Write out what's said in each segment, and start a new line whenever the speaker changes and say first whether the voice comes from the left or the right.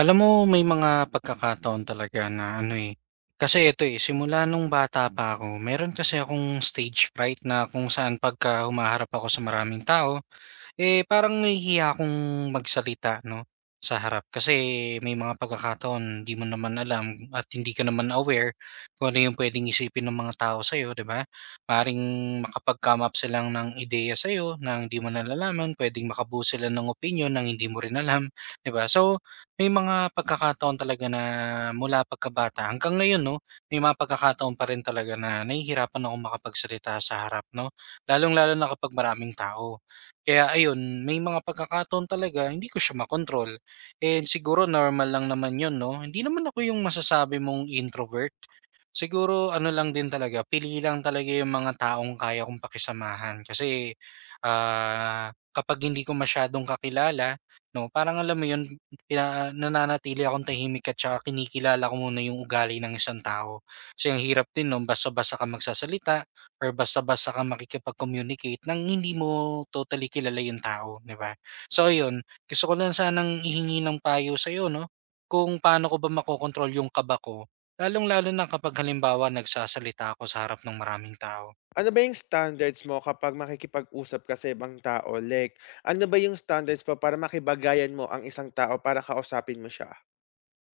right: Alam mo may mga pagkakataon talaga na ano, eh, kasi ito, eh, simula nung bata pa ako meron kasi akong stage fright na kung saan pagka humaharap ako sa maraming tao eh, parang nahihiya akong magsalita 'no, sa harap kasi may mga pagkakataon hindi mo naman alam at hindi ka naman aware kung ano yung puwedeng isipin ng mga tao sa iyo, 'di ba? Maaaring makapag-come up sila ng ideya sa iyo, na hindi mo nalalaman, puwedeng makabuo sila ng opinyon ng hindi mo rin alam, 'di ba? So, may mga pagkakataon talaga na mula pagkabata hanggang ngayon 'no, may mga pagkakataon pa rin talaga na nahihirapan akong makapagsalita sa harap 'no, lalong-lalo na kapag maraming tao. Kaya ayun, may mga pagkakataon talaga hindi ko siya makontrol and siguro normal lang naman 'yun 'no. Hindi naman ako yung masasabi mong introvert. Siguro ano lang din talaga, pili lang talaga yung mga taong kaya kong pakisamahan kasi, kapag hindi ko masyadong kakilala 'no, parang alam mo 'yun, nananatili akong tahimik at saka kinikilala ko muna yung ugali ng isang tao. Kasi ang hirap din nun basta basa ka magsasalita or basta-basta kang makikipag-communicate nang hindi mo totally kilala yung tao, 'di ba? So ayun, gusto ko lang sanang ihingi ng payo sa'yo 'no, kung paano ko ba makokontrol yung kaba ko, lalong-lalo na kapag halimbawa nagsasalita ako sa harap ng maraming tao.
left: Ano ba yung standards mo kapag makikipag-usap ka sa ibang tao? Like, ano ba yung standards mo para makibagayan mo ang isang tao para kausapin mo siya?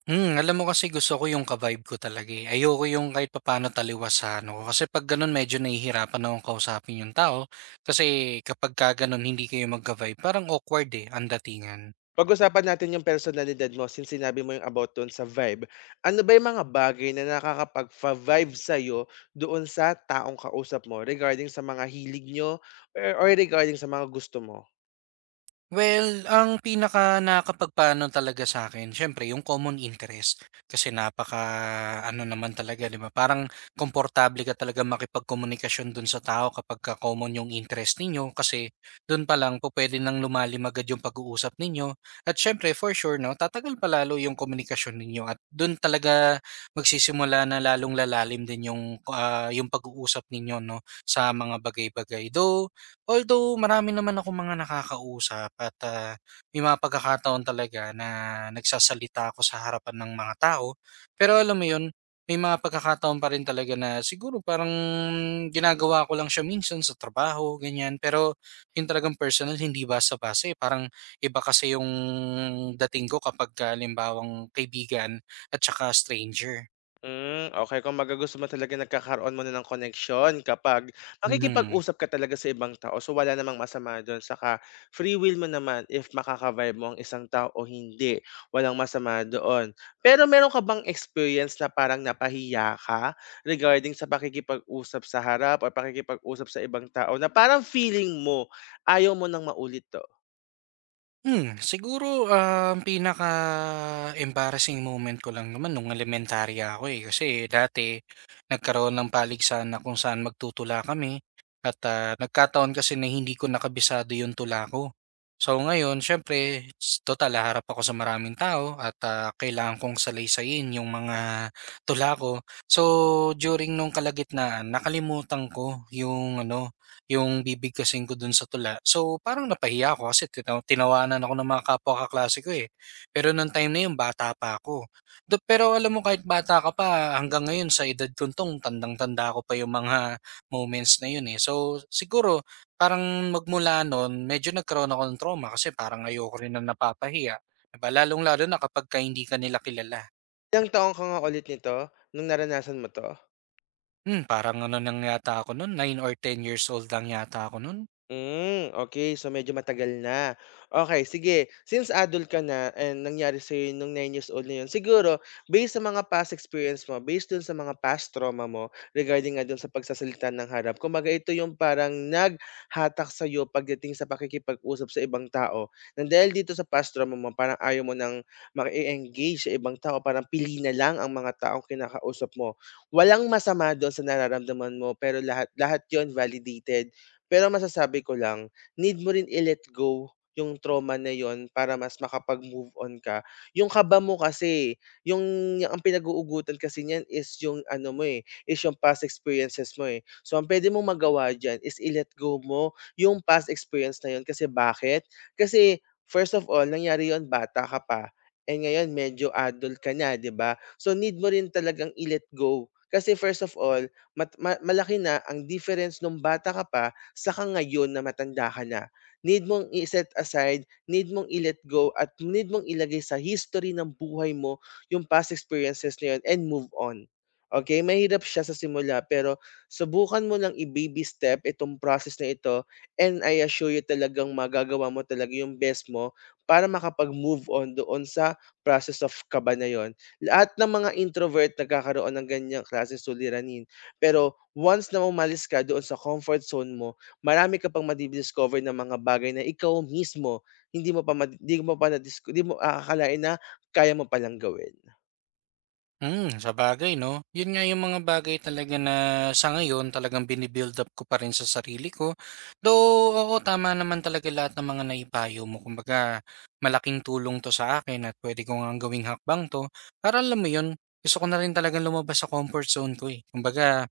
right: Hmm, alam mo kasi gusto ko yung ka-vibe ko talaga, eh. Ayoko yung kahit papaano taliwas sa ano ko, kasi 'pag gano'n medyo nahihirapan akong kausapin yung tao, kasi kapagka gano'n hindi kayo magka-vibe parang awkward, eh, ang datingan.
left: Pag-usapan natin yung personalidad mo since sinabi mo yung about doon sa vibe. Ano ba yung mga bagay na nakakapag vibe sa'yo doon sa taong kausap mo regarding sa mga hilig nyo or regarding sa mga gusto mo?
right: Well, ang pinaka nakapagpaano talaga sa akin. Siyempre yung common interest. Kasi napaka-ano naman talaga 'di ba, parang komportable ka talagang makipagkomunikasyon dun sa tao kapagka common yung interest ninyo. Kasi dun palang pwede nang lumalim agad yung pag-uusap ninyo at siyempre for sure 'no, tatagal pa lalo yung komunikasyon ninyo at dun talaga magsisimula na lalong lalalim din yung, yung pag-uusap ninyo 'no, sa mga bagay-bagay. Although marami naman ako mga nakakausap at, may mga pagkakataon talaga na nagsasalita ako sa harapan ng mga tao. Pero alam mo yun, may mga pagkakataon pa rin talaga na siguro parang ginagawa ko lang siya minsan sa trabaho, ganyan. Pero yung talagang personal, hindi basta-basta, eh. Parang iba kasi yung dating ko kapag, halimbawang kaibigan at saka stranger.
left: Hmm, okey. Kumbaga gusto mo talaga nagkakaroon muna ng connection, kapag
right: Mhm.
left: makikipag-usap ka talaga sa ibang tao. So, wala namang masama dun saka free will mo naman if makaka-vibe mo ang isang tao o hindi, walang masama doon. Pero meron ka bang experience na parang napahiya ka regarding sa pakikipag-usap sa harap o pakikipag-usap sa ibang tao na parang feeling mo ayaw mo nang maulit 'to?
right: Hmm, siguro, ang pinaka-embarrassing moment ko lang naman nung elementarya ako, eh. Kasi dati nagkaroon ng paligsahan na kung saan magtutula kami at, nagkataon kasi na hindi ko nakabisado yung tula ko. So ngayon siyempre tutal haharap ako sa maraming tao at, kailangan kong saleysayin yung mga tula ko. So, during nung kalagitnaan nakalimutan ko yung ano, yung bibigkasin ko dun sa tula. So, parang napahiya ako kasi tinawanan ako ng mga kapwa kaklase ko, eh. Pero nung time na yun bata pa ako. Pero alam mo kahit bata ka pa hanggang ngayon sa edad kong 'to tandang-tanda ko pa yung mga moments na yun, eh. So, siguro parang magmula noon medyo nagkaroon ako ng trauma kasi parang ayoko rin na napapahiya, 'di ba? Lalong-lalo na kapagka hindi ka nila kilala.
left: Ilang taong ka nga ulit nito nung naranasan mo 'to?
right: Hmm, parang ano lang yata ako nun 9 or 10 years old lang yata ako nun.
left: Hmm, okay. So, medyo matagal na. Okay, sige. Since adult ka na and nangyari sa'yo nung 9 years old na yun, siguro based sa mga past experience mo, based dun sa mga past trauma mo regarding nga dun sa pagsasalita ng harap, kumbaga ito yung parang naghatak sa sa'yo pagdating sa pakikipag-usap sa ibang tao na dahil dito sa past trauma mo, parang ayaw mo ng maki-engage sa ibang tao, parang pili na lang ang mga taong kinakausap mo. Walang masama dun sa nararamdaman mo pero lahat lahat yon validated, pero masasabi ko lang, need mo rin i-let go yung trauma na yun para mas makapag-move on ka. Yung kaba mo kasi, yung yung ang pinag-uugutan kasi niyan is yung ano mo eh, is yung past experiences mo eh. So ang pwede mong magawa dyan is i-let go mo yung past experience na yun. Kasi bakit? Kasi first of all, nangyari yon bata ka pa. And ngayon, medyo adult ka na, di ba? So need mo rin talagang i-let go. Kasi first of all, malaki na ang difference nung bata ka pa saka ngayon na matanda ka na, need mong i-set aside, need mong i-let go, at need mong ilagay sa history ng buhay mo yung past experiences na yun and move on. Okay, mahirap siya sa simula pero subukan mo lang i-baby step itong process na ito and I assure you talagang magagawa mo talaga yung best mo para makapag-move on doon sa process of kaba na yon. Lahat ng mga introvert nagkakaroon ng ganyang klase suliranin. Pero once na umalis ka doon sa comfort zone mo, marami ka pang madi-discover na mga bagay na ikaw mismo hindi mo pa madi hindi mo pa nadis hindi mo aakalain na kaya mo palang gawin.
right: Hmm, sa bagay 'no. Yun nga yung mga bagay talaga na sa ngayon talagang up ko pa rin sa sarili ko. Though, oo, tama naman talaga lahat ng mga naipayo mo. Kumbaga malaking tulong 'to sa akin at puwede ko ngang gawing hakbang 'to para alam mo yun, gusto ko na rin talagang lumabas sa comfort zone ko, eh. Kumbaga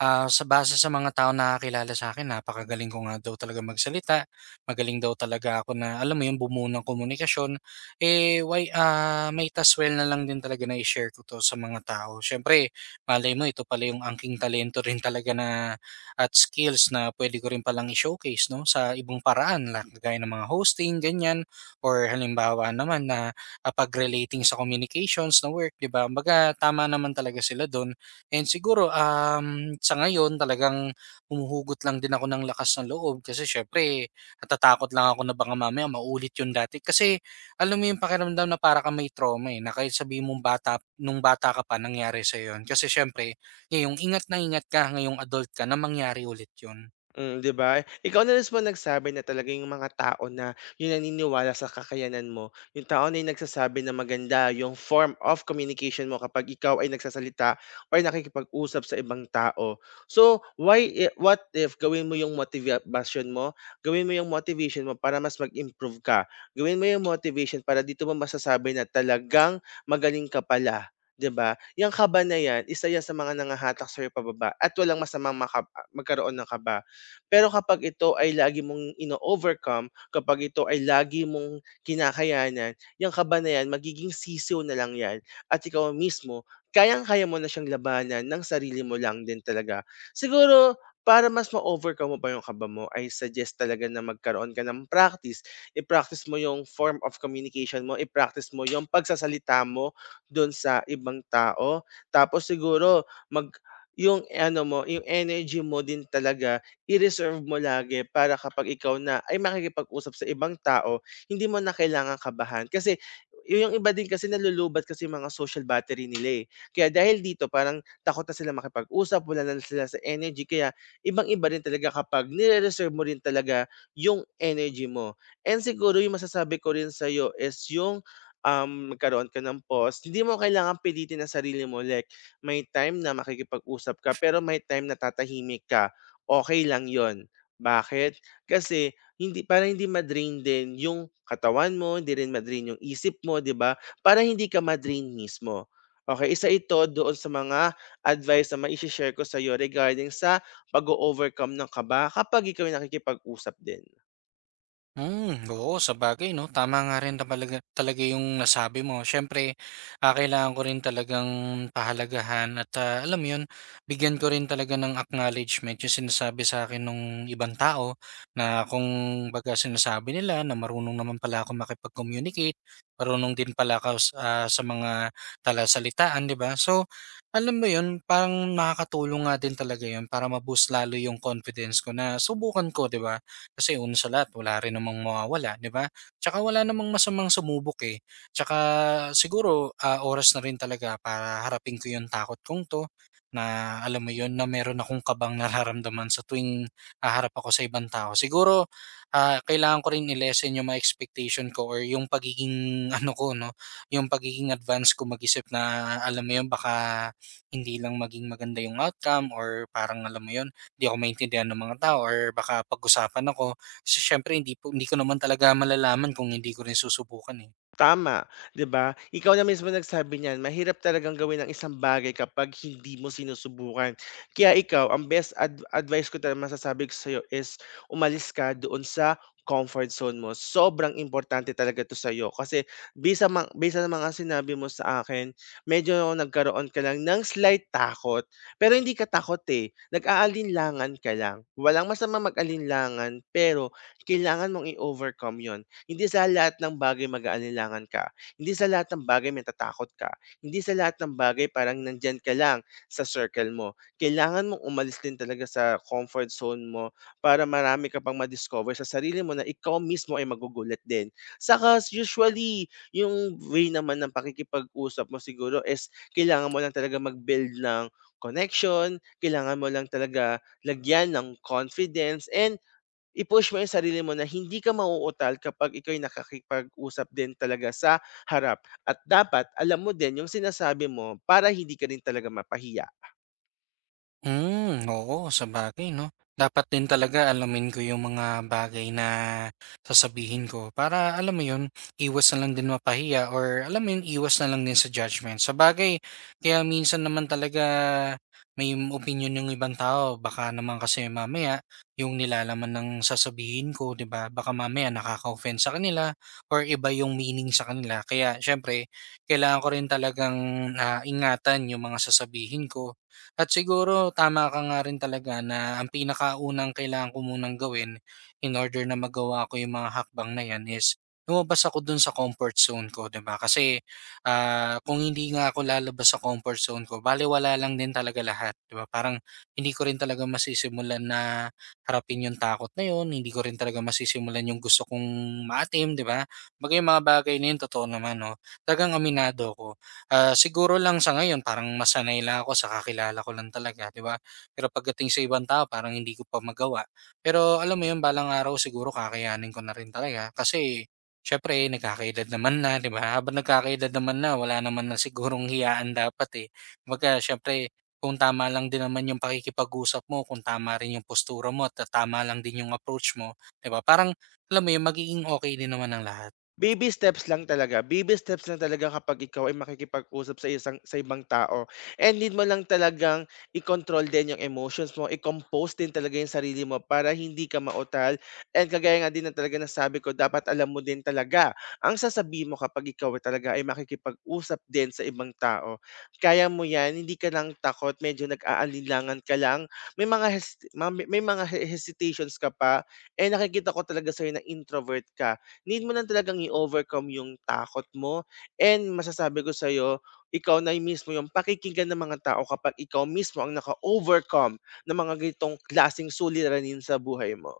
right: Sa base sa mga tao na taong sa akin, napakagaling ko nga daw talaga magsalita, magaling daw talaga ako na alam mo yun, bumuo ng komunikasyon. Eh, might as well na lang din talaga na i-share ko 'to sa mga tao. Siyempre malay mo ito pala yung angking talento rin talaga na at skills na pwede ko rin palang i-showcase 'no, sa ibang paraan la kagaya ng mga hosting ganyan or halimbawa naman na, pag-relating sa communications na work 'di ba. Kumbaga tama naman talaga sila dun. And siguro, sa ngayon talagang humuhugot lang din ako ng lakas ng loob kasi siyempre natatakot lang ako na baka mamaya maulit yung dati. Kasi alam mo yung pakiramdam na para kang may trauma eh, na kahit sabihin mong bata, nung bata ka pa nangyari sa yon. Kasi siyempre, ngayong ingat na ingat ka, ngayong adult ka na mangyari ulit yun.
left: Mm, 'di ba? Ikaw na mismo nagsabi na talagang yung mga tao na yung naniniwala sa kakayanan mo, yung tao na yung nagsasabi na maganda yung form of communication mo kapag ikaw ay nagsasalita or nakikipag-usap sa ibang tao. So, what if gawin mo yung motivation mo? Gawin mo yung motivation mo para mas mag-improve ka. Gawin mo yung motivation para dito mo masasabi na talagang magaling ka pala. 'Di ba? Yung kaba na yan, isa yan sa mga nangahatak sa'yo pababa at walang masamang magkaroon ng kaba. Pero kapag ito ay lagi mong ino-overcome, kapag ito ay lagi mong kinakayanan, yang kaba na yan magiging sisiw na lang yan at ikaw mismo kayang-kaya mo na siyang labanan ng sarili mo lang din talaga. Siguro para mas ma-overcome mo pa yung kaba mo, I suggest talaga na magkaroon ka ng practice. I-practice mo yung form of communication mo, i-practice mo yung pagsasalita mo dun sa ibang tao. Tapos siguro mag yung ano mo, yung energy mo din talaga i-reserve mo lagi para kapag ikaw na ay makikipag-usap sa ibang tao, hindi mo na kailangan kabahan. Kasi yung iba din kasi nalulubat kasi yung mga social battery nila eh. Kaya dahil dito parang takot na sila makipag-usap, wala na sila sa energy. Kaya ibang-iba rin talaga kapag nire-reserve mo rin talaga yung energy mo. And siguro yung masasabi ko rin sa'yo is yung magkaroon ka ng pause, hindi mo kailangan pilitin na sarili mo. Like, may time na makikipag-usap ka, pero may time na tatahimik ka. Okay lang yon. Bakit? Kasi hindi, para hindi ma-drain din yung katawan mo, hindi rin ma-drain yung isip mo, 'di ba? Para hindi ka ma-drain mismo. Okey, isa ito doon sa mga advice na mai-she-share ko sa'yo regarding sa pag overcome ng kaba kapag ikaw ay nakikipag-usap din.
right: Hmm, oo sabagay 'no, tama nga rin talaga talaga yung nasabi mo. Siyempre, kailangan ko rin talagang pahalagahan at, alam mo yun, bigyan ko rin talaga ng acknowledgement yung sinasabi sa akin ng ibang tao na kung baga sinasabi nila na marunong naman pala akong makipag-communicate, marunong din pala ako sa mga talasalitaan, 'di ba? So, alam mo yun, parang nakakatulong nga din talaga yun para ma-boost lalo yung confidence ko na subukan ko, 'di ba? Kasi una sa lahat wala rin namang mawawala, 'di ba? Tsaka wala namang masamang sumubok eh. Tsaka siguro, oras na rin talaga para harapin ko 'yung takot kong 'to na alam mo yon, na meron akong kabang nararamdaman sa tuwing haharap ako sa ibang tao. Siguro, kailangan ko rin i-lessen 'yung mga expectation ko or 'yung pagiging ano ko 'no, 'yung pagiging advance ko mag-isip na alam mo yon, baka hindi lang maging maganda 'yung outcome or parang alam mo yon di ako maintindihan ng mga tao or baka pag-usapan ako. Kasi siyempre hindi ko naman talaga malalaman kung hindi ko rin susubukan, eh.
left: Tama, 'di ba? Ikaw na mismo nagsabi niyan, mahirap talagang gawin ang isang bagay kapag hindi mo sinusubukan. Kaya ikaw, ang best advice ko talaga masasabi ko sa'yo is umalis ka doon sa comfort zone mo. Sobrang importante talaga to sa'yo. Kasi bisa ng mga sinabi mo sa akin, medyo nagkaroon ka lang ng slight takot. Pero hindi ka takot eh. Nag-aalinlangan ka lang. Walang masama mag-alinlangan, pero kailangan mong i-overcome yon, hindi sa lahat ng bagay mag-aalinlangan ka. Hindi sa lahat ng bagay may matatakot ka. Hindi sa lahat ng bagay parang nandyan ka lang sa circle mo. Kailangan mong umalis din talaga sa comfort zone mo para marami ka pang ma-discover sa sarili mo na ikaw mismo ay magugulat din. Saka usually, yung way naman ng pakikipag-usap mo siguro is kailangan mo lang talaga mag-build ng connection, kailangan mo lang talaga lagyan ng confidence and I-push mo yung sarili mo na hindi ka mauutal kapag ikaw'y nakakipag-usap din talaga sa harap at dapat alam mo din yung sinasabi mo para hindi ka rin talaga mapahiya.
right: Hmm, oo sabagay 'no. Dapat din talaga alamin ko yung mga bagay na sasabihin ko para alam mo yun, iwas na lang din mapahiya or alam mo yun, iwas na lang din sa judgment. Sabagay kaya minsan naman talaga may opinyon yung ibang tao baka naman kasi mamaya yung nilalaman ng sasabihin ko 'di ba, baka mamaya nakaka-offend sa kanila or iba yung meaning sa kanila. Kaya siyempre kailangan ko rin talagang, ingatan yung mga sasabihin ko at siguro tama ka nga rin talaga na ang pinakaunang kailangan ko munang gawin in order na magawa ko yung mga hakbang na yan is lumabas ako dun sa comfort zone ko, 'di ba? Kasi kung hindi nga ako lalabas sa comfort zone ko, baliwala lang din talaga lahat, 'di ba? Parang hindi ko rin talaga masisimulan na harapin yung takot na yun, hindi ko rin talaga masisimulan yung gusto kong maatim, 'di ba? Bagay yung mga bagay na yun, totoo naman, no? Talagang aminado ko. Ah, siguro lang sa ngayon parang masanay sanay lang ako sa kakilala ko lang talaga, 'di ba? Pero pagdating sa ibang tao parang hindi ko pa magawa. Pero alam mo 'yun, balang araw siguro kakayanin ko na rin talaga kasi syempre nagkakaedad naman na, di ba? Habang nagkakaedad naman na, wala naman na sigurong hiyaan dapat eh. Kumbaga, siyempre, kung tama lang din naman yung pakikipag-usap mo, kung tama rin yung postura mo, at tama lang din yung approach mo, di ba? Parang, alam mo yun, magiging okay din naman ang lahat.
left: Baby steps lang talaga, baby steps lang talaga kapag ikaw ay makikipag-usap sa sa ibang tao and need mo lang talagang i-control din yung emotions mo, i-compose din talaga yung sarili mo para hindi ka mautal and kagaya nga din ng talaga nasabi ko, dapat alam mo din talaga ang sasabihin mo kapag ikaw ay talaga ay makikipag-usap din sa ibang tao. Kaya mo yan, hindi ka lang takot, medyo nag-aalinlangan ka lang, may mga hesitations ka pa, eh nakikita ko talaga sa'yo na introvert ka. Need mo lang talagang i-overcome yung takot mo and masasabi ko sa'yo, ikaw na yung mismo yung pakikinggan ng mga tao kapag ikaw mismo ang naka-overcome ng mga ganitong klaseng suliranin sa buhay mo.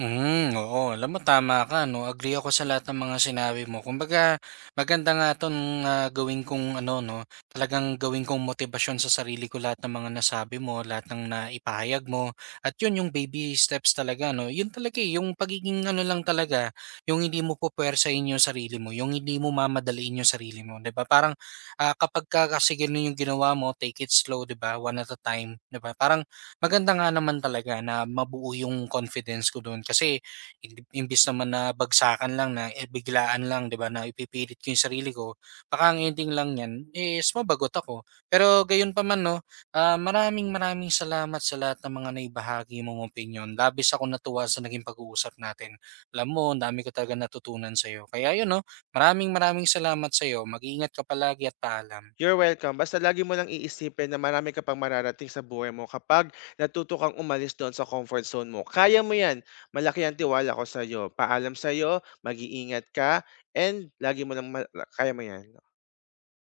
right: Hmm, oo. Alam mo tama ka 'no, agree ako sa lahat ng mga sinabi mo. Kumbaga maganda nga 'tong, gawin kong ano 'no, talagang gawin kong motibasyon sa sarili ko lahat ng mga nasabi mo, lahat ng naipahayag mo at 'yun yung baby steps talaga 'no. 'Yun talaga, eh, yung pagiging ano lang talaga, yung hindi mo pupuwersahin yung sarili mo, yung hindi mo mamadaliin yung sarili mo, 'di ba? Parang, kapagka kasi gano'n yung ginawa mo, take it slow 'di ba, one at a time, 'di ba? Parang maganda nga naman talaga na mabuo yung confidence ko do'n kasi im imbes naman na bagsakan lang na, eh, biglaan lang 'di ba, na ipipilit ko yung sarili ko, baka ang ending lang niyan eh, is mabagot ako. Pero gayon pa man 'no, maraming maraming salamat sa lahat ng mga naibahagi mong opinyon. Labis ako natuwa sa naging pag-uusap natin. Alam mo ang dami ko talaga natutunan sa sa'yo. Kaya yun 'no, maraming maraming salamat sa sa'yo. Mag-iingat ka palagi at paalam.
left: You're welcome. Basta lagi mo lang iisipin na marami ka pang mararating sa buhay mo kapag natuto kang umalis doon sa comfort zone mo. Kaya mo yan. Malaki ang tiwala ko sa'yo. Paalam sa'yo, mag-iingat ka, and lagi mo lang kaya mo yan.